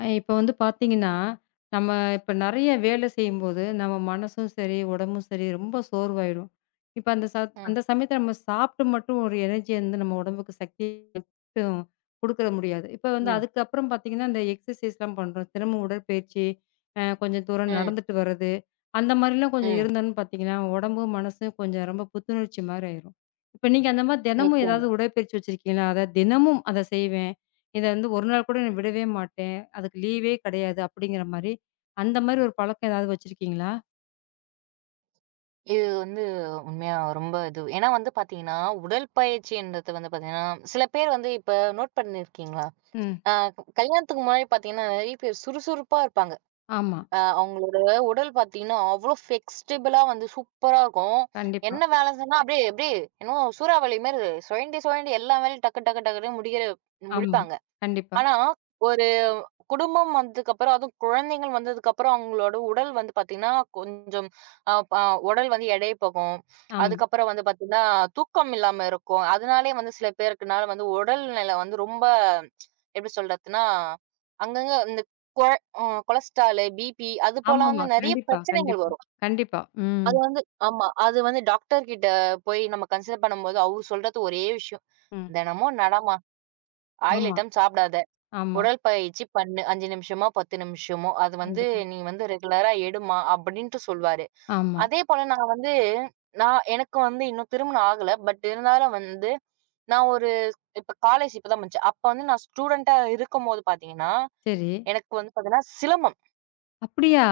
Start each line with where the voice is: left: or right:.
left: இப்ப வந்து பார்த்தீங்கன்னா, நம்ம இப்ப நெறைய வேலை செய்யும்போது, நம்ம மனசும் சரி, உடம்பும் சரி ரொம்ப சோர்வாயிடும். இப்ப
right: ம்.
left: அந்த சமயத்துல நம்ம சாப்பிட்டு மட்டும் ஒரு எனர்ஜிய வந்து நம்ம உடம்புக்கு சக்திய மட்டும் குடுக்க முடியாது. இப்ப வந்து
right: ம்.
left: அதுக்கப்புறம் பார்த்தீங்கன்னா, இந்த எக்ஸர்சைஸ்லாம் பண்றோம். தினமும் உடற்பயிற்சி, கொஞ்சம் தூரம்
right: ம்.
left: நடந்துட்டு வர்றது, அந்த மாரிலாம் கொஞ்சம்
right: ம்.
left: இருந்தோம்னு பார்த்தீங்கன்னா, உடம்பும், மனசும் கொஞ்சம் ரொம்ப புத்துணர்ச்சி மாரி ஆயிரும். இப்ப நீங்க அந்த மாரி தினமும் ஏதாவது
right: நிச்சயமா.
left: உடற்பயிற்சி வச்சிருக்கீங்களா? அதாவது தினமும் அத செய்வேன். இத வந்து ஒரு நாள் கூட நான் விடவே மாட்டேன். அதுக்கு லீவே கிடையாது அப்படிங்கிற மாரி. அந்த மாரி ஒரு பழக்கம் ஏதாவது வச்சிருக்கீங்களா?
right: இது வந்து உண்மையா ரொம்ப இது. ஏன்னா வந்து பார்த்தீங்கன்னா, உடற்பயிற்சின்றது வந்து பார்த்தீங்கன்னா, சில பேர் வந்து இப்ப நோட் பண்ணியிருக்கீங்களா?
left: ம்.
right: அ கல்யாணத்துக்கு முன்னாடி பார்த்தீங்கன்னா, நெறைய பேர் சுறுசுறுப்பா இருப்பாங்க.
left: ஆமா.
right: அவங்களோட உடல் பார்த்தீங்கன்னா, அவ்ளோ ஃப்ளெக்ஸிபிளா வந்து சூப்பரா இருக்கும்.
left: கண்டிப்பா.
right: என்ன வேலை செஞ்சா அப்படியே அப்படியே என்னமோ சூறாவளி மாரி சுழண்டி, சுழண்டி எல்லா வேலையும் டக்கு, டக்கு, டக்குன்னு
left: ஆமா.
right: முடிப்பாங்க.
left: கண்டிப்பா.
right: ஆனா ஒரு குடும்பம் வந்ததுக்கப்புறம், அதுவும் குழந்தைகள் வந்ததுக்கப்புறம், அவங்களோட உடல் வந்து பாத்தீங்கன்னா, கொஞ்சம் அ ப உடல் வந்து எடை போகும்.
left: ஆமா.
right: அதுக்கப்புறம் வந்து பாத்தீங்கன்னா, தூக்கம் இல்லாம இருக்கும். அதனாலயே வந்து சில பேருக்குனால வந்து உடல்நிலை வந்து ரொம்ப எப்படி சொல்றதுன்னா, அங்கங்க இந்த கொழ அ கொலஸ்ட்ராலு, பிபி அது போல
left: ஆமாமா.
right: வந்து நெறைய
left: கண்டிப்பா,
right: பிரச்சனைகள்
left: கண்டிப்பா,
right: வரும்.
left: கண்டிப்பா. ம்.
right: அது வந்து ஆமா. அது வந்து டாக்டர் கிட்ட போய் நம்ம கன்சல்ட் பண்ணும்போது, அவரு சொல்றது ஒரே விஷயம்.
left: ம்.
right: "தினமும் நடம்மா. ஆயில்
left: ஆமா,
right: ஐட்டம் சாப்பிடாத."
left: ஆமா.
right: உடற்பயிற்சி பண்ணு. 5 நிமிஷமோ, 10 நிமிஷமோ, அது வந்து
left: கண்டிப்பா.
right: நீ வந்து ரெகுலரா எடும்மா அப்படின்ட்டு சொல்வாரு.
left: ஆமா.
right: அதே போல நான் வந்து நான் எனக்கு வந்து இன்னும் திருமணம் ஆகல. பட் இருந்தாலும் வந்து நான் ஒரு இப்ப காலேஜ் இப்ப தான் முடிச்சேன். அப்ப வந்து நான் ஸ்டூடெண்ட்டா இருக்கும்போது பார்த்தீங்கன்னா,
left: சரி.
right: எனக்கு வந்து பார்த்தீங்கன்னா சிலம்பம்.
left: அப்படியா?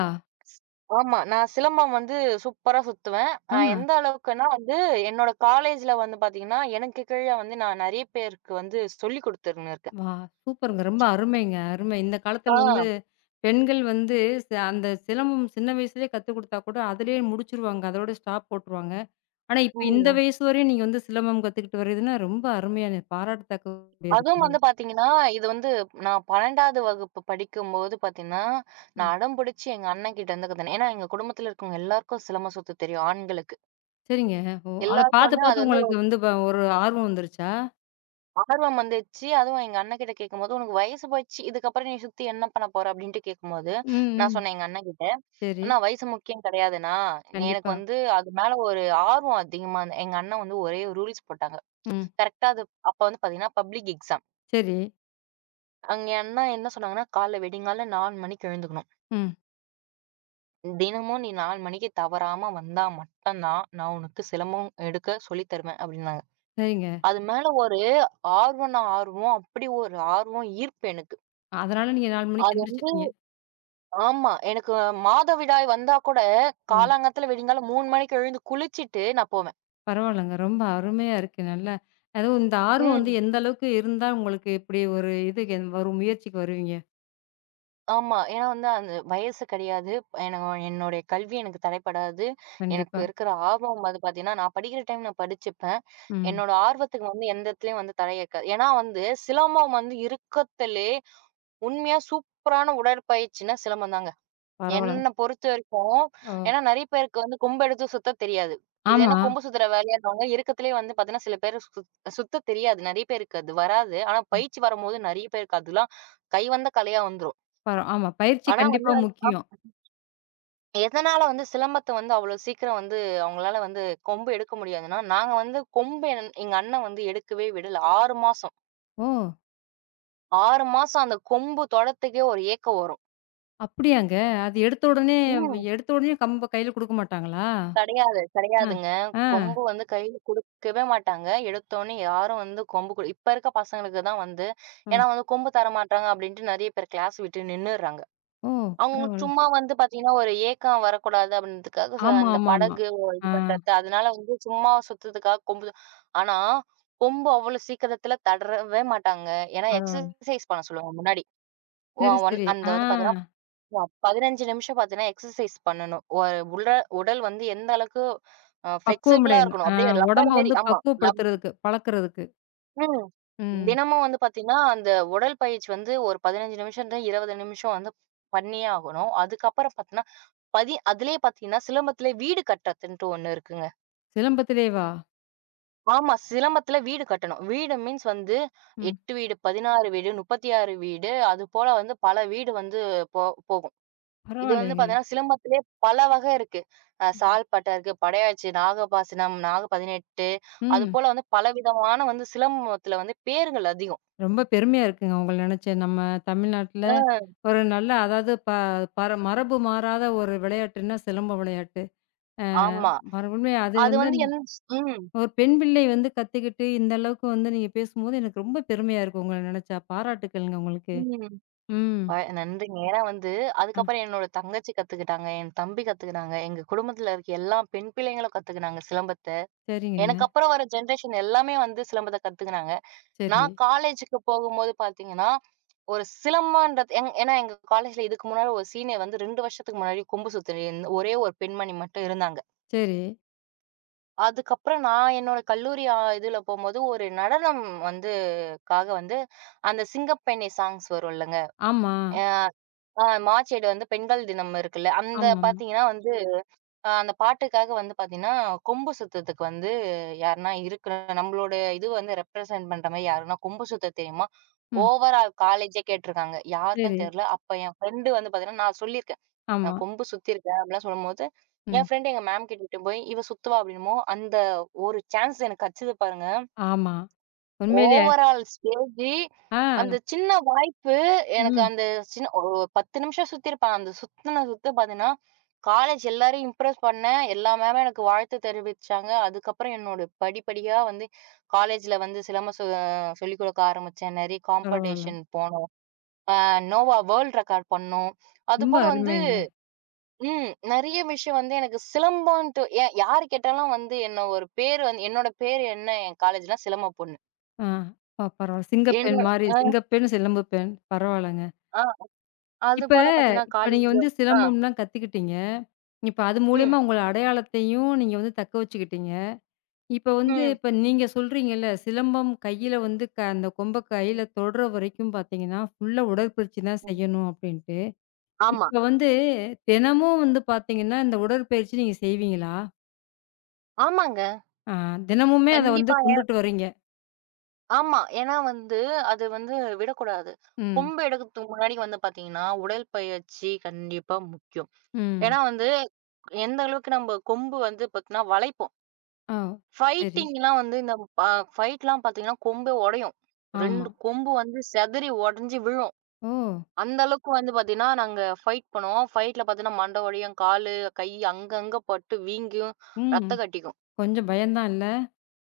right: ஆமா. நான் சிலம்பம் வந்து சூப்பரா சுத்துவேன்.
left: ஆ.
right: எந்த அளவுக்குன்னா வந்து என்னோட காலேஜ்ல வந்து பார்த்தீங்கன்னா, எனக்கு கீழ வந்து நான் நெறைய பேருக்கு வந்து சொல்லிக் குடுத்துன்னு இருக்கேன்.
left: வா! சூப்பருங்க. ரொம்ப அருமைங்க. அருமை. இந்த
right: ஆ.
left: காலத்துல வந்து பெண்கள் வந்து அந்த சிலம்பம் சின்ன வயசுலயே கத்துக் குடுத்தா கூட அதிலேயே முடிச்சுருவாங்க. அதோட ஸ்டாப் போட்டுருவாங்க. ஆனா, இப்ப இந்த
right: ம்.
left: வயசு வரையும் நீங்க வந்து சிலம்பம் கத்துக்கிட்டு வர்றதுன்னா, ரொம்ப அருமையான பாராட்டத்தக்க உடையது.
right: அதுவும் வந்து பாத்தீங்கன்னா, இது வந்து நான் 12வது வகுப்பு படிக்கும்போது பாத்தீங்கன்னா,
left: ம்.
right: நான் அடம் பிடிச்சு எங்க அண்ணன்கிட்ட இருந்து கத்துனேன். ஏன்னா, எங்க குடும்பத்துல இருக்கவங்க எல்லாருக்கும் சிலம்ப சொத்து தெரியும், ஆண்களுக்கு.
left: சரிங்க. ஓ! அத
right: எல்லாருக்கும்
left: பார்த்து,
right: வந்து அது
left: பார்த்து
right: வந்து
left: உங்களுக்கு
right: ஒரு
left: வந்து ஒரு ஆர்வம் வந்துருச்சா?
right: ஆர்வம் வந்துருச்சு. அதுவும் எங்க அண்ணன்கிட்ட கேட்கும்போது, "உனக்கு வயசு போச்சு. இதுக்கப்புறம் நீ சுத்தி என்ன பண்ண போற?" அப்படின்ட்டு கேட்கும்போது,
left: ம்,
right: நான்
left: ம்.
right: சொன்னேன் எங்க அண்ணன்கிட்ட,
left: சரி.
right: "அண்ணா வயசு முக்கியம் கிடையாதுண்ணா. எனக்கு
left: கண்டிப்பா.
right: வந்து அது மேல ஒரு ஆர்வம் அதிகமா இருந்த" எங்க அண்ணன் வந்து ஒரே ரூல்ஸ் போட்டாங்க.
left: ம்.
right: கரெக்ட்டா அது அப்ப வந்து பாத்தீங்கன்னா, பப்ளிக் எக்ஸாம்.
left: சரி.
right: எங்க அண்ணா என்ன சொன்னாங்கன்னா, "காலைல விடிங்காலைல 4 மணிக்கு எழுந்துக்கணும்.
left: ம்.
right: தினமும் நீ 4 மணிக்கு தவறாம வந்தா மட்டும் தான், நான் உனக்கு சிலம்பம் எடுக்க சொல்லி தருவேன் அப்டின்னாங்க.
left: சரிங்க.
right: அது மேல ஒரு ஆர்வம்னா ஆர்வம், அப்படி ஒரு ஆர்வம், ஈர்ப்பு எனக்கு.
left: அதனால நீங்க 4 மணிக்கு
right: அது வந்து-
left: எந்திரிச்சுட்டீங்க.
right: ஆமா. எனக்கு மாதவிடாய் வந்தா கூட,
left: ம்.
right: காலாங்காத்தால விடிங்காலம் 3 மணிக்கு எழுந்து குளிச்சிட்டு நான் போவேன்.
left: பரவால்லங்க. ரொம்ப அருமையா இருக்கு. நல்லா அதுவும் இந்த ஆர்வம் வந்து
right: ம்.
left: எந்த அளவுக்கு இருந்தா உங்களுக்கு இப்படி ஒரு இதுக்கு ஒரு முயற்சிக்கு வருவீங்க?
right: ஆமா. ஏன்னா வந்து அந்த வயசு கிடையாது. எனக்கு என்னுடைய கல்வி எனக்கு தடைப்படாது. எனக்கு
left: கண்டிப்பா.
right: இருக்கிற ஆர்வம் வந்து பார்த்தீங்கன்னா, நான் படிக்கிற டைம் நான் படிச்சுப்பேன்.
left: ம்.
right: என்னோட ஆர்வத்துக்கு வந்து எந்த இடத்துலயும் வந்து தடை இருக்காது. ஏன்னா வந்து சிலம்பம் வந்து இருக்கத்திலே உண்மையா சூப்பரான உடற்பயிற்சின்னா சிலம்பம் தாங்க.
left: பரவால்லங்க.
right: என்ன பொறுத்த வரைக்கும்
left: ஓ!
right: ஏன்னா நெறைய பேருக்கு வந்து கொம்பு எடுத்து சுத்தத் தெரியாது. இது என்ன
left: ஆமா.
right: கொம்பு சுத்துற வேலையா இருந்தவங்க இருக்கத்திலே வந்து பார்த்தீங்கன்னா, சில பேர் சுத்தத் தெரியாது. நெறைய பேருக்கு அது வராது. ஆனா பயிற்சி வரும்போது நெறைய பேருக்கு அதெல்லாம் கைவந்த கலையா வந்துரும்.
left: ஆமா. பயிற்சி
right: ஆனா
left: கண்டிப்பா
right: வந்து
left: முக்கியம்.
right: எதனால வந்து சிலம்பத்த வந்து அவ்வளோ சீக்கிரம் வந்து அவங்களால வந்து கொம்பு எடுக்க முடியாதுன்னா, நாங்க வந்து கொம்பு என் எங்க அண்ணன் வந்து எடுக்கவே விடல. 6 மாசம்.
left: ஓ!
right: 6 மாசம் அந்த கொம்பு தொடறதுக்கே ஒரு ஏக்கம் வரும்.
left: அப்படியாங்க? அது எடுத்த உடனே
right: ஓ!
left: எடுத்த உடனே கம்ப கையில குடுக்க மாட்டாங்களா?
right: கிடையாது,
left: அ,
right: கிடையாதுங்க.
left: ஆ,
right: கொம்பு வந்து கையில குடுக்கவே மாட்டாங்க. எடுத்தோனே யாரும் வந்து கொம்பு குடு இப்ப இருக்க பசங்களுக்கு தான் வந்து
left: அ.
right: ஏன்னா வந்து கொம்பு தரமாட்டாங்க அப்டின்ட்டு நெறைய பேர் கிளாஸ் விட்டு நின்னுர்றாங்க.
left: ஓ!
right: அவங்க
left: பரவால்ல.
right: சும்மா வந்து பார்த்தீங்கன்னா, ஒரு ஏக்கம் வரக்கூடாது அப்படின்றதுக்காக, சோ
left: ஆமா,
right: அந்த
left: ஆமா, ஆமா.
right: இது
left: ஆ
right: பண்றது. அதனால வந்து சும்மா சுத்துறதுக்காக கொம்பு ஆனா, கொம்பு அவ்வளோ சீக்கிரத்துல தடறவே மாட்டாங்க. ஏன்னா
left: பரவால்ல.
right: எக்ஸர்சைஸ் பண்ண சொல்லுவாங்க முன்னாடி. ஒ
left: சரி,
right: ஒன்
left: சரி.
right: அந்த
left: ஆ
right: வந்து பார்த்தீங்கன்னா, 15 நிமிஷம் பார்த்தீங்கன்னா எக்ஸர்சைஸ் பண்ணணும். ஒரு உட உடல் வந்து எந்த அளவுக்கு ஃப்ளெக்சிபிளா
left: பக்குவமடையணும்.
right: இருக்கணும்.
left: ஆ
right: அப்படியே
left: உடம்ப
right: ரப்பர் மாரி
left: வந்து
right: ஆமா.
left: பக்குவப்படுத்துறதுக்கு, பழக்குறதுக்கு.
right: ம்.
left: ம்.
right: தினமும் வந்து பாத்தீங்கன்னா, அந்த உடற்பயிற்சி வந்து ஒரு 15 நிமிஷம்லேருந்து 20 நிமிஷம் வந்து பண்ணியே ஆகணும். அதுக்கப்புறம் பாத்தீங்கன்னா, அதிலேயே பாத்தீங்கன்னா, சிலம்பத்திலே வீடு கட்டுறதுன்ட்டு ஒண்ணு இருக்குங்க.
left: சிலம்பத்திலேவா?
right: ஆமா. சிலம்பத்தில வீடு கட்டணும். வீடு மீன்ஸ் வந்து
left: ம்.
right: 8 வீடு, 16 வீடு, 36 வீடு அதுபோல வந்து பல வீடு வந்து போ போகும். இது வந்து
left: பரவாயில்லையேங்க.
right: பாத்தீங்கன்னா, சிலம்பத்திலே பல வகை இருக்கு. சால்பட்டை இருக்கு, படையாச்சி, நாகபாசனம், நாக 18
left: ம்.
right: அதுபோல வந்து பலவிதமான வந்து சிலம்பத்தில வந்து பேர்கள் அதிகம்.
left: ரொம்ப பெருமையா இருக்குங்க உங்கள நெனச்சு. நம்ம தமிழ்நாட்ல
right: அ.
left: ஒரு நல்ல அதாவது ப பர மரபு மாறாத ஒரு விளையாட்டுன்னா சிலம்ப விளையாட்டு. அ
right: ஆமா.
left: மறுபடியும் அது
right: அது
left: வந்து
right: வந்து என் ம்,
left: ஒரு பெண் பிள்ளை வந்து கத்துக்கிட்டு, இந்த அளவுக்கு வந்து நீங்க பேசும்போது, எனக்கு ரொம்ப பெருமையா இருக்கு உங்கள நெனச்சா. பாராட்டுக்கள்ங்க உங்களுக்கு.
right: ம்.
left: ம்.
right: அ நன்றிங்க. ஏன்னா வந்து,
left: ஆ,
right: அதுக்கப்புறம் என்னோட தங்கச்சி கத்துக்கிட்டாங்க. என் தம்பி கத்துக்கினாங்க. எங்க குடும்பத்துல இருக்க எல்லா பெண் பிள்ளைங்களும் கத்துக்கினாங்க சிலம்பத்த.
left: சரிங்க.
right: எனக்கு அப்புறம் வர ஜெனரேஷன் எல்லாமே வந்து சிலம்பத்த கத்துக்கினாங்க.
left: சரி,
right: நான் காலேஜுக்கு போகும்போது பார்த்தீங்கன்னா, ஒரு சிலம்பன்றது எங் ஏன்னா எங்க காலேஜ்ல இதுக்கு முன்னாடி ஒரு சீனியர் வந்து 2 வருஷத்துக்கு முன்னாடி கொம்பு சுத்துன ஒரே ஒரு பெண்மணி மட்டும் இருந்தாங்க.
left: சரி.
right: அதுக்கப்புறம் நான் என்னோட கல்லூரி இதுல போம்போது ஒரு நடனம் வந்து க்காக வந்து அந்த சிங்கப்பெண்ணே சாங்ஸ் வரும்லங்க.
left: ஆமா.
right: அ ஆ மார்ச் 7 வந்து பெண்கள் தினம் இருக்குல்ல. அந்த
left: ஆமாமா.
right: பார்த்தீங்கன்னா வந்து அந்த பாட்டுக்காக வந்து பார்த்தீங்கன்னா, கொம்பு சுத்தத்துக்கு வந்து யாருன்னா இருக்குற நம்மளோட இது வந்து ரெப்ரசன்ட் பண்ற மாரி யாருன்னா கொம்பு சுத்த தெரியுமா?
left: ம்.
right: ஓவரா காலேஜே கேட்டுருக்காங்க.
left: சரி.
right: யாருக்குன்னு தெரியல. அப்ப என் ஃப்ரெண்டு வந்து பார்த்தீங்கன்னா, நான் சொல்லியிருக்கேன்.
left: ஆமா.
right: நான் கொம்பு சுத்தியிருக்கேன் அப்படிலாம் சொல்லும்போது, என்
left: ம்.
right: ஃப்ரெண்ட் எங்க மேம் கிட்ட இட்டுட்டு போய், "இவ சுத்துவா" அப்படின்னவும், அந்த ஒரு சான்ஸ் எனக்கு கெடச்சது பாருங்க.
left: ஆமா. உண்மையிலேயே
right: ஓவரால் ஸ்டேஜு,
left: ஆ.
right: அந்த சின்ன வாய்ப்பு எனக்கு
left: ம்.
right: அந்த சின்ன ஒரு 10 நிமிஷம் சுத்தியிருப்பேன். அந்த சுத்துன சுத்து பார்த்தீங்கன்னா, காலேஜ் எல்லாரையும் இம்ப்ரெஸ் பண்ணேன். எல்லா மேமும் எனக்கு வாழ்த்து தெரிவிச்சாங்க. அதுக்கப்புறம் என்னோட படிப்படியா வந்து காலேஜ்ல வந்து சிலம்பம் சொ சொல்லிக் கொடுக்க ஆரம்பிச்சேன். நெறைய
left: பரவால்ல.
right: காம்படிஷன் போனோம். அ நோவா வேர்ல்ட் ரெக்கார்ட் பண்ணோம்.
left: ரொம்ப
right: அதுபோல வந்து
left: அருமைங்க.
right: நெறைய விஷயம் வந்து எனக்கு சிலம்பம்ன்ட்டு எ யாரு கேட்டாலும் வந்து என்ன ஒரு பேரு வந்து என்னோட பேரு என்ன என் காலேஜ்லாம் சிலம்ப பொண்ணு.
left: ஆ. பரவால்ல. சிங்கப்பெண்
right: என்னோட
left: மாரி, சிங்கப்பெண், சிலம்பு பெண். பரவால்லங்க.
right: அ,
left: இப்ப
right: அதுபோல பார்த்தீங்கன்னா,
left: இப்ப நீங்க
right: காலேஜ்
left: வந்து
right: ஆ,
left: சிலம்பம்லாம் கத்துக்கிட்டீங்க. இப்ப அது
right: ம்,
left: மூலியமா உங்கள அடையாளத்தையும் நீங்க வந்து தக்க வச்சுக்கிட்டீங்க. இப்ப வந்து
right: ம்,
left: இப்ப நீங்க சொல்றீங்கல்ல, சிலம்பம் கையில வந்து அந்த கொம்ப கையில தொடுற வரைக்கும் பார்த்தீங்கன்னா, ஃபுல்லா உடற்பயிற்சி தான்
right: ம்.
left: செய்யணும் அப்படின்ட்டு.
right: ஆமா.
left: இப்ப வந்து தினமும் வந்து பார்த்தீங்கன்னா, இந்த உடற்பயிற்சி நீங்க செய்வீங்களா?
right: ஆமாங்க.
left: ஆ தினமுமே அத வந்து
right: கண்டிப்பா.
left: கொண்டுட்டு வரீங்க.
right: ஆமா. ஏன்னா வந்து, அது வந்து விடக்கூடாது.
left: ம்,
right: கொம்பு எடுக்கறதுக்கு முன்னாடி வந்து பார்த்தீங்கன்னா, உடற்பயிற்சி கண்டிப்பா முக்கியம்.
left: ம்.
right: ஏன்னா வந்து, எந்த அளவுக்கு நம்ப கொம்பு வந்து பார்த்தீங்கன்னா வளைப்போம்.
left: ஓ! சரி.
right: ஃபைட்டிங்லாம் வந்து இந்த ப ஃபைட்லாம் பார்த்தீங்கன்னா, கொம்பே உடையும்.
left: ஆமா.
right: 2 கொம்பு வந்து சிதறி உடைஞ்சு விழும்.
left: ஓ!
right: அந்த அளவுக்கு வந்து பார்த்தீங்கன்னா, நாங்க ஃபைட் பண்ணுவோம். ஃபைட்ல பார்த்தீங்கன்னா, மண்டை உடையும், காலு, கை அங்கங்க பட்டு வீங்கும்,
left: ம்.
right: ரத்தம் கட்டிக்கும்.
left: கொஞ்சம் பயம்தான் இல்ல?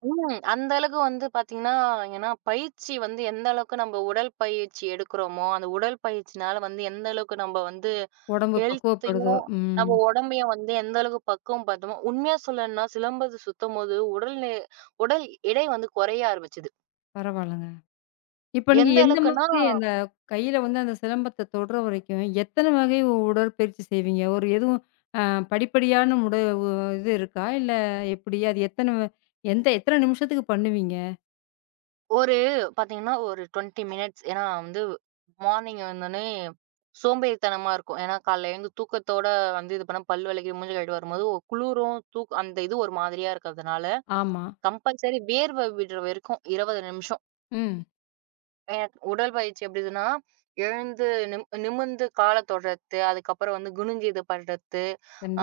right: ம். அந்த அளவுக்கு வந்து பார்த்தீங்கன்னா, ஏன்னா பயிற்சி வந்து எந்த அளவுக்கு நம்ம உடல் பயிற்சி எடுக்கிறோமோ, அந்த உடல் பயிற்சினால வந்து எந்த அளவுக்கு நம்ம வந்து
left: உடம்பு பக்குவப்படுதோ!
right: ஹெல்த்தையும்,
left: ம்.
right: நம்ம உடம்பையும் வந்து எந்த அளவுக்கு பக்குவம் பார்த்தோமோ, உண்மையா சொல்லணும்னா சிலம்பது சுத்தம்போது உடல் எடை வந்து குறைய ஆரம்பிச்சது.
left: பரவால்லங்க. இப்ப நீங்க
right: எந்த
left: எந்த
right: அளவுக்குன்னா,
left: மாதிரி அந்த கையில வந்து அந்த சிலம்பத்த தொடுற வரைக்கும், எத்தன வகை உடற்பயிற்சி செய்வீங்க? ஒரு எதுவும் அ படிப்படியான உட உ இது இருக்கா? இல்ல எப்படி? அது எத்தன எந்த எத்தன நிமிஷத்துக்கு பண்ணுவீங்க?
right: ஒரு பார்த்தீங்கன்னா ஒரு 20 மினிட்ஸ் ஏன்னா வந்து மார்னிங் வந்தோனே சோம்பேறித்தனமா இருக்கும். ஏன்னா காலைல எழுந்து தூக்கத்தோட வந்து இது பண்ணா பல் வலிக்குது, மூஞ்சு கழுவிட்டு வரும்போது ஒரு குளிரும், அந்த இது ஒரு மாதிரியா இருக்கிறதுனால
left: ஆமா.
right: கம்பல்சரி வேர்வை விடுற வரைக்கும் 20 நிமிஷம்.
left: ம்.
right: ஏ உடற்பயிற்சி எப்படிதுன்னா, எழுந்து நிம் நிமிர்ந்து கால தொடுறது, அதுக்கப்புறம் வந்து குனிஞ்சு இது பண்றது,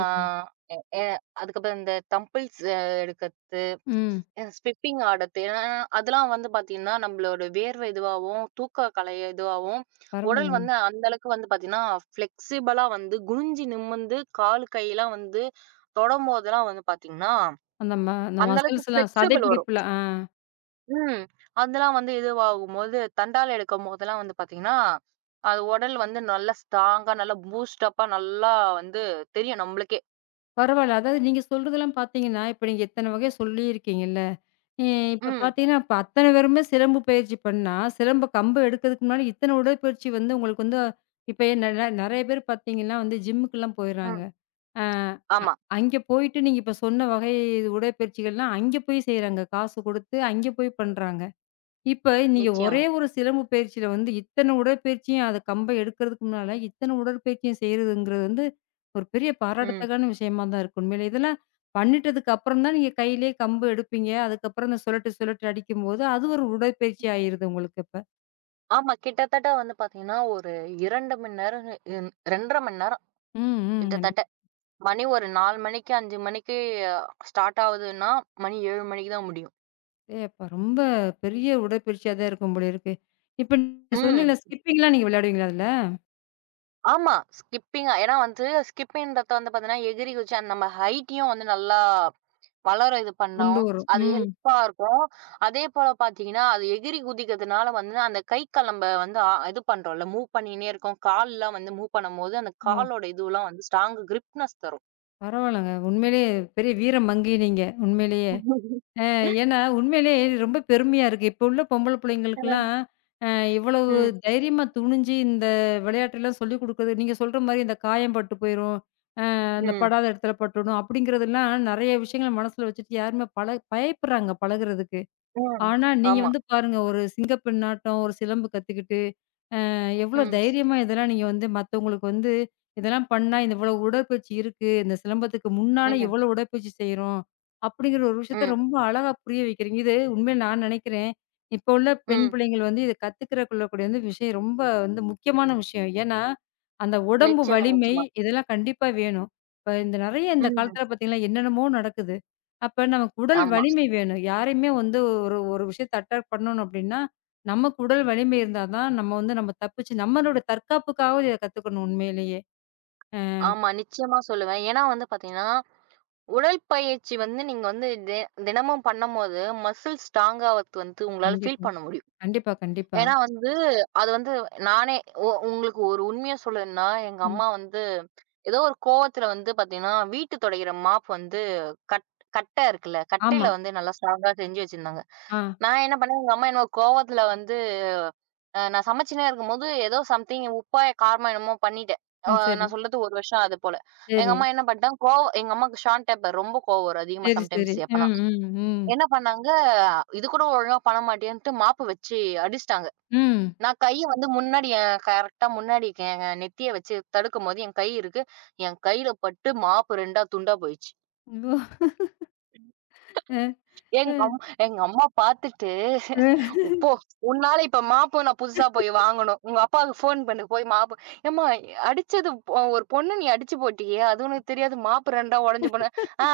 right: ஆ எ எ அதுக்கப்புறம் இந்த தம்பிள்ஸ் எடுக்கறது,
left: ம்.
right: ஸ்கிப்பிங் ஆடுறது. ஏன்னா அதெல்லாம் வந்து பார்த்தீங்கன்னா, நம்மளோட வேர்வை இதுவாவும், தூக்க கலைய இதுவாவும், உடல்
left: பரவால்ல.
right: வந்து அந்த அளவுக்கு வந்து பார்த்தீங்கன்னா, ஃப்ளெக்சிபிளா வந்து குனிஞ்சு நிமிர்ந்து கால் கையெல்லாம் வந்து தொடும்போதெல்லாம் வந்து பார்த்தீங்கன்னா,
left: அந்த
right: அந்த அளவுக்கு
left: மசில்ஸ்லாம்
right: ஃப்ளெக்சிபிள் வரும்.
left: சதைப்பிடிப்புல ஆ.
right: ம். அதெல்லாம் வந்து இதுவாகும்போது, தண்டால எடுக்கும்போதெல்லாம் வந்து பார்த்தீங்கன்னா, அது உடல் வந்து நல்லா ஸ்ட்ராங்கா, நல்லா பூஸ்ட் அப்பா நல்லா வந்து தெரியும் நம்மளுக்கே.
left: பரவால்ல. அதாவது நீங்க சொல்றதெல்லாம் பார்த்தீங்கன்னா, இப்ப நீங்க எத்தன வகை சொல்லியிருக்கீங்கல்ல? ஏ இப்ப
right: ம்.
left: பார்த்தீங்கன்னா, இப்ப அத்தன பேருமே சிலம்பு பயிற்சி பண்ணா, சிலம்ப கம்பு எடுக்கிறதுக்கு முன்னாடி இத்தன உடற்பயிற்சி வந்து உங்களுக்கு வந்து இப்ப என்ன நெறைய பேர் பார்த்தீங்கன்னா வந்து ஜிம்முக்குலாம் போயிடுறாங்க.
right: ம்.
left: அ
right: ஆமா.
left: அங்கே போயிட்டு நீங்க இப்ப சொன்ன வகை உடற்பயிற்சிகள்லாம் அங்கே போய் செய்றாங்க. காசு குடுத்து அங்கே போய் பண்றாங்க. இப்ப நீங்க
right: நிச்சயமா.
left: ஒரே ஒரு சிலம்பு பயிற்சியில வந்து இத்தன உடற்பயிற்சியும் அது கம்ப எடுக்கிறதுக்கு முன்னால, இத்தன உடற்பயிற்சியும் செய்றதுங்கிறது வந்து ஒரு பெரிய
right: ம்.
left: பாராட்டத்தக்கான விஷயமா தான் இருக்கு உண்மையிலே. இதெல்லாம் பண்ணிட்டதுக்கு அப்புறம் தான் நீங்க கையிலேயே கம்பு எடுப்பீங்க. அதுக்கப்புறம் இந்த சுழட்டு சுழட்டு அடிக்கும்போது, அது ஒரு உடற்பயிற்சி ஆயிருது உங்களுக்கு இப்ப.
right: ஆமா. கிட்டத்தட்ட வந்து பார்த்தீங்கன்னா, ஒரு 2 மணி நேரம், 2 1/2 மணி நேரம்
left: ம், ம். நன்றி.
right: கிட்டத்தட்ட. ஒரு 4 மணிக்கு, 5 மணிக்கு ஸ்டார்ட் ஆகுதுன்னா, 7 மணிக்கு தான் முடியும்.
left: அப்பா ரொம்ப பெரிய உடற்பயிற்சியா தான் இருக்கும் போல இருக்கு. இப்ப நீங்க
right: ம்.
left: சொன்னீங்கல்ல ஸ்கிப்பிங்லாம் நீங்க விளையாடுவீங்களா அதுல?
right: ஆமா. ஸ்கிப்பிங்கா ஏன்னா வந்து ஸ்கிப்பிங்ன்றது வந்து பார்த்தீங்கன்னா, எகிறி குதிச்சு அந்த நம்ம ஹைட்யும் வந்து நல்லா வளர இது பண்ணோம்.
left: கொண்டு வரும்.
right: அது
left: ம்.
right: ஹெல்ப்பா இருக்கும். அதே போல பார்த்தீங்கன்னா, அது எகிறி குதிக்கிறதுனால வந்து அந்த கை கால் நம்ப வந்து இது பண்றோம்ல, மூவ் பண்ணினே இருக்கோம். கால்லாம் வந்து மூவ் பண்ணும்போது, அந்த
left: ஓ!
right: காலோட இதுவெல்லாம் வந்து ஸ்ட்ராங் கிரிப்னஸ் தரும்.
left: பரவால்லங்க. உண்மையிலேயே பெரிய வீரம் மங்கை நீங்க. உண்மையிலேயே.
right: ம்.
left: அ ஏன்னா, உண்மையிலேயே இது ரொம்ப பெருமையா இருக்கு. இப்போ உள்ள பொம்பள புள்ளைங்களுக்கெல்லாம், அ இவ்வளவு
right: ம்.
left: தைரியமா துணிஞ்சு இந்த விளையாட்டெல்லாம் சொல்லிக் குடுக்குறது, நீங்க சொல்ற மாரி இந்த காயம் பட்டு போயிரும், இந்த
right: ம்.
left: படாத இடத்துல பட்டுடும் அப்படிங்கிறதெல்லாம் நெறைய விஷயங்கள மனசுல வச்சுட்டு யாருமே பயப்படுறாங்க பழகுறதுக்கு.
right: ம்.
left: ஆனா, நீங்க
right: ஆமா.
left: வந்து பாருங்க, ஒரு சிங்கப்பெண்ணாட்டம், ஒரு சிலம்பு கத்துக்கிட்டு எவ்வளோ
right: ம்.
left: தைரியமா இதெல்லாம் நீங்க வந்து மத்தவங்களுக்கு வந்து, இதெல்லாம் பண்ணா இந்த இவ்வளோ உடற்பயிற்சி இருக்கு. இந்த சிலம்பத்துக்கு முன்னால
right: ம்.
left: இவ்வளோ உடற்பயிற்சி செய்றோம். அப்படிங்கிற ஒரு விஷயத்த
right: ம்.
left: ரொம்ப அழகா புரிய வைக்கிறீங்க. இது உண்மையில நான் நினைக்கிறேன். இப்போ உள்ள பெண்
right: ம்.
left: பிள்ளைங்கள் வந்து இத கத்துக்கிறக்குள்ளக்கூடிய வந்து விஷயம் ரொம்ப வந்து முக்கியமான விஷயம். ஏன்னா, அந்த உடம்பு
right: நிச்சயமா,
left: வலிமை
right: நிச்சயமா.
left: இதெல்லாம் கண்டிப்பா வேணும். இப்ப இந்த நெறைய இந்த
right: ம்.
left: காலத்துல பார்த்தீங்கன்னா, என்னென்னமோ நடக்குது. அப்ப நமக்கு உடல்
right: ஆமா.
left: வலிமை வேணும். யாரையுமே வந்து ஒரு ஒரு விஷயத்த அட்டாக் பண்ணணும் அப்படின்னா, நமக்கு உடல் வலிமை இருந்தா தான், நம்ம வந்து நம்ம தப்பிச்சு நம்மளோட தற்காப்புக்காவது இத கத்துக்கணும் உண்மையிலேயே.
right: ஆமா. நிச்சயமா சொல்லுவேன். ஏன்னா வந்து பார்த்தீங்கன்னா, உடற்பயிற்சி வந்து நீங்க வந்து தினமும் பண்ணும்போது, மசில்ஸ் ஸ்ட்ராங் ஆவறது வந்து உங்களால ஃபீல்
left: கண்டிப்பா,
right: பண்ண முடியும்.
left: கண்டிப்பா, கண்டிப்பா.
right: ஏன்னா வந்து, அது வந்து நானே ஒ உங்களுக்கு ஒரு உண்மைய சொல்லணும்னா, எங்க
left: ம்.
right: அம்மா வந்து ஏதோ ஒரு கோவத்துல வந்து பாத்தீங்கன்னா, வீட்டு தொடைக்கிற மாப் வந்து கட் கட்ட இருக்குல்ல,
left: ஆமா.
right: கட்டையில வந்து நல்லா ஸ்ட்ராங்கா செஞ்சு வச்சிருந்தாங்க.
left: ஆ,
right: நான் என்ன பண்ணேன், எங்க அம்மா என்னோட கோவத்துல வந்து நான் சமைச்சுன்னே இருக்கும்போது, ஏதோ சம்திங் உப்பா காரமா என்னமோ பண்ணிட்டேன். அ
left: ஆ சரி,
right: நான் சொல்றது 1 வருஷம் அது போல. எங்க
left: சரி,
right: அம்மா என்ன பண்ணிட்டாங்க, கோவம் எங்க அம்மாவுக்கு ஷார்ட் டெம்பர் ரொம்ப கோவம் வரும் அதிகமா
left: சரி, சரி.
right: சம்டைம்ஸ் எப்பனா.
left: ம், ம், ம்,
right: என்ன பண்ணாங்க, இது கூட ஒழுங்கா பண்ண மாட்டியான்ட்டு மாப்பு வச்சு அடிச்சுட்டாங்க.
left: ம்.
right: நான் கை வந்து முன்னாடி என் கரெக்ட்டா முன்னாடி என் நெத்திய வச்சு தடுக்கும்போது என் கை இருக்கு. என் கையில பட்டு மாப்பு 2ஆ துண்டா போயிருச்சு.
left: ஓ! அ, அ,
right: எங்க அம் எங்க அம்மா பார்த்துட்டு,
left: அ
right: "போ "உன்னால இப்ப மாப்பு நான் புதுசா போய் வாங்கணும். உங்க அப்பாவுக்கு ஃபோன் பண்ணு போய் மாப்பு ஏம்மா அடிச்சது ஒரு பொண்ண நீ அடிச்சு போட்டியே! அது உனக்கு தெரியாது மாப்பு 2ஆ உடைஞ்சு போன. ஆ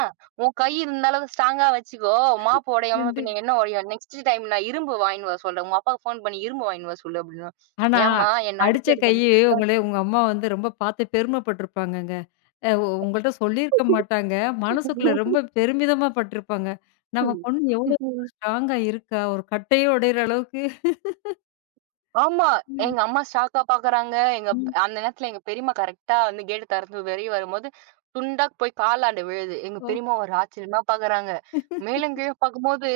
right: உன் கை இந்த அளவுக்கு ஸ்ட்ராங்கா வச்சுக்கோ! மாப்பு உடையாம
left: கண்டிப்
right: பின்ன என்ன உடையும்? நெக்ஸ்ட் டைம் நான் இரும்பு வாங்கின்னு வர சொல்றேன். உங்க அப்பாவுக்கு ஃபோன் பண்ணி இரும்பு வாங்கின்னு வர சொல்லு" அப்டின்னா.
left: ஆனா,
right: "ஏம்மா என்ன
left: அடிச்ச
right: அடிச்சது" பண்ணு
left: கையு உங்கள உங்க அம்மா வந்து ரொம்ப பார்த்து பெருமைப்பட்டுருப்பாங்கங்க. அ உ உங்கள்ட்ட சொல்லியிருக்க மாட்டாங்க. மனசுக்குள்ள ரொம்ப பெருமிதமா பட்டுருப்பாங்க. நம்ம
right: ம்.
left: பொண்ணு எவ்வளோ
right: ம்.
left: ஸ்ட்ராங்கா இருக்கா! ஒரு கட்டையே உடையிற அளவுக்கு.
right: ஆமா.
left: ம்,
right: எங்க அம்மா ஷாக்கா பாக்குறாங்க. எங்க ப்
left: ம்.
right: அந்த நேரத்துல எங்க பெரியம்மா கரெக்ட்டா வந்து கேட்ட தெறந்து வெளிய வரும்போது, துண்டா போய் காலாண்ட விழுது. எங்க
left: ஓ!
right: பெரியம்மா ஒரு ஆச்சரியமா பாக்குறாங்க. மேலும் கீழும் பாக்கும்போது,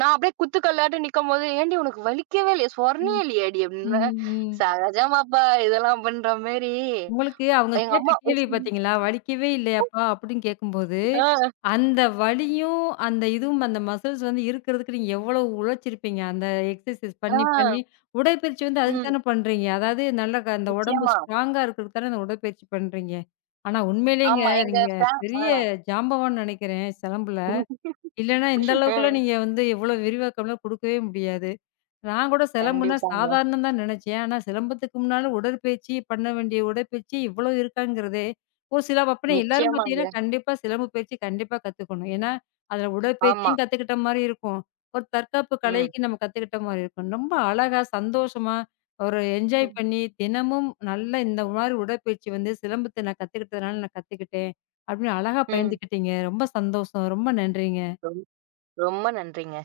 right: நான் அப்படியே குத்து கல்லாட்டம் நிக்கும்போது, "ஏன்டி உனக்கு வலிக்கவே இல்லையா?
left: ம்.
right: சொரணையே இல்லையாடி?" அப்படின்னேன்.
left: ம், ம்.
right: "சகஜமாப்பா இதெல்லாம்" அப்படின்ற மாரி
left: உங்களுக்கு அவங்க
right: எங்க
left: கேட்ட
right: அம்மா
left: கேள்வி பார்த்தீங்களா? "வலிக்கவே இல்லையாப்பா?" அப்படின்னு கேட்கும்போது,
right: ஆ,
left: அந்த வலியும், அந்த இதுவும் அந்த மசில்ஸ் வந்து இருக்கிறதுக்கு நீங்க எவ்வளோ உழைச்சிருப்பீங்க. அந்த எக்ஸர்சைஸ் பண்ணி, பண்ணி
right: ஆ,
left: உடற்பயிற்சி வந்து அதுக்கு
right: ம்.
left: தானே பண்றீங்க. அதாவது நல்ல அந்த உடம்பு
right: நிச்சயமா.
left: ஸ்ட்ராங்கா இருக்கிறதுக்கு தானே அந்த உடற்பயிற்சி பண்றீங்க. ஆனா உண்மையிலேங்க
right: ஆமா. எங்க
left: நீங்க
right: ஃபே ஆ.
left: பெரிய ஜாம்பவான்னு நெனைக்கிறேன் சிலம்புல. இல்லன்னா இந்த அளவுக்குலாம் நீங்க வந்து எவ்வளோ விரிவாக்கம்லாம் குடுக்கவே முடியாது. நான் கூட சிலம்புன்னா
right: கண்டிப்பாங்க.
left: சாதாரணம் தான் நினைச்சேன். ஆனா சிலம்பத்துக்கு முன்னால உடற்பயிற்சி பண்ண வேண்டிய உடற்பயிற்சி இவ்வளோ இருக்காங்கிறதே, ஒரு சில அப்பனா எல்லாரும் பார்த்தீங்கன்னா,
right: நிச்சயமாங்க.
left: கண்டிப்பா சிலம்பு பயிற்சி கண்டிப்பா கத்துக்கணும். ஏன்னா, அதில
right: ஆமா.
left: உடற்பயிற்சியும் கத்துக்கிட்ட மாரி இருக்கும். ஒரு தற்காப்பு
right: ம்.
left: கலைக்கு நம்ம கத்துக்கிட்ட மாரி இருக்கும். ரொம்ப அழகா, சந்தோஷமா, ஒரு என்ஜாய்
right: ம்.
left: பண்ணி, தினமும் நல்ல இந்த மாரி உடற்பயிற்சி வந்து சிலம்பத்த நான் கத்துக்கிட்டதுனால நான் கத்துக்கிட்டேன். அப்படின்னு அழகா
right: ம்.
left: பகிர்ந்துக்கிட்டீங்க. ரொம்ப சந்தோஷம். ரொம்ப நன்றிங்க.
right: ரொம்ப ரொம்ப நன்றிங்க.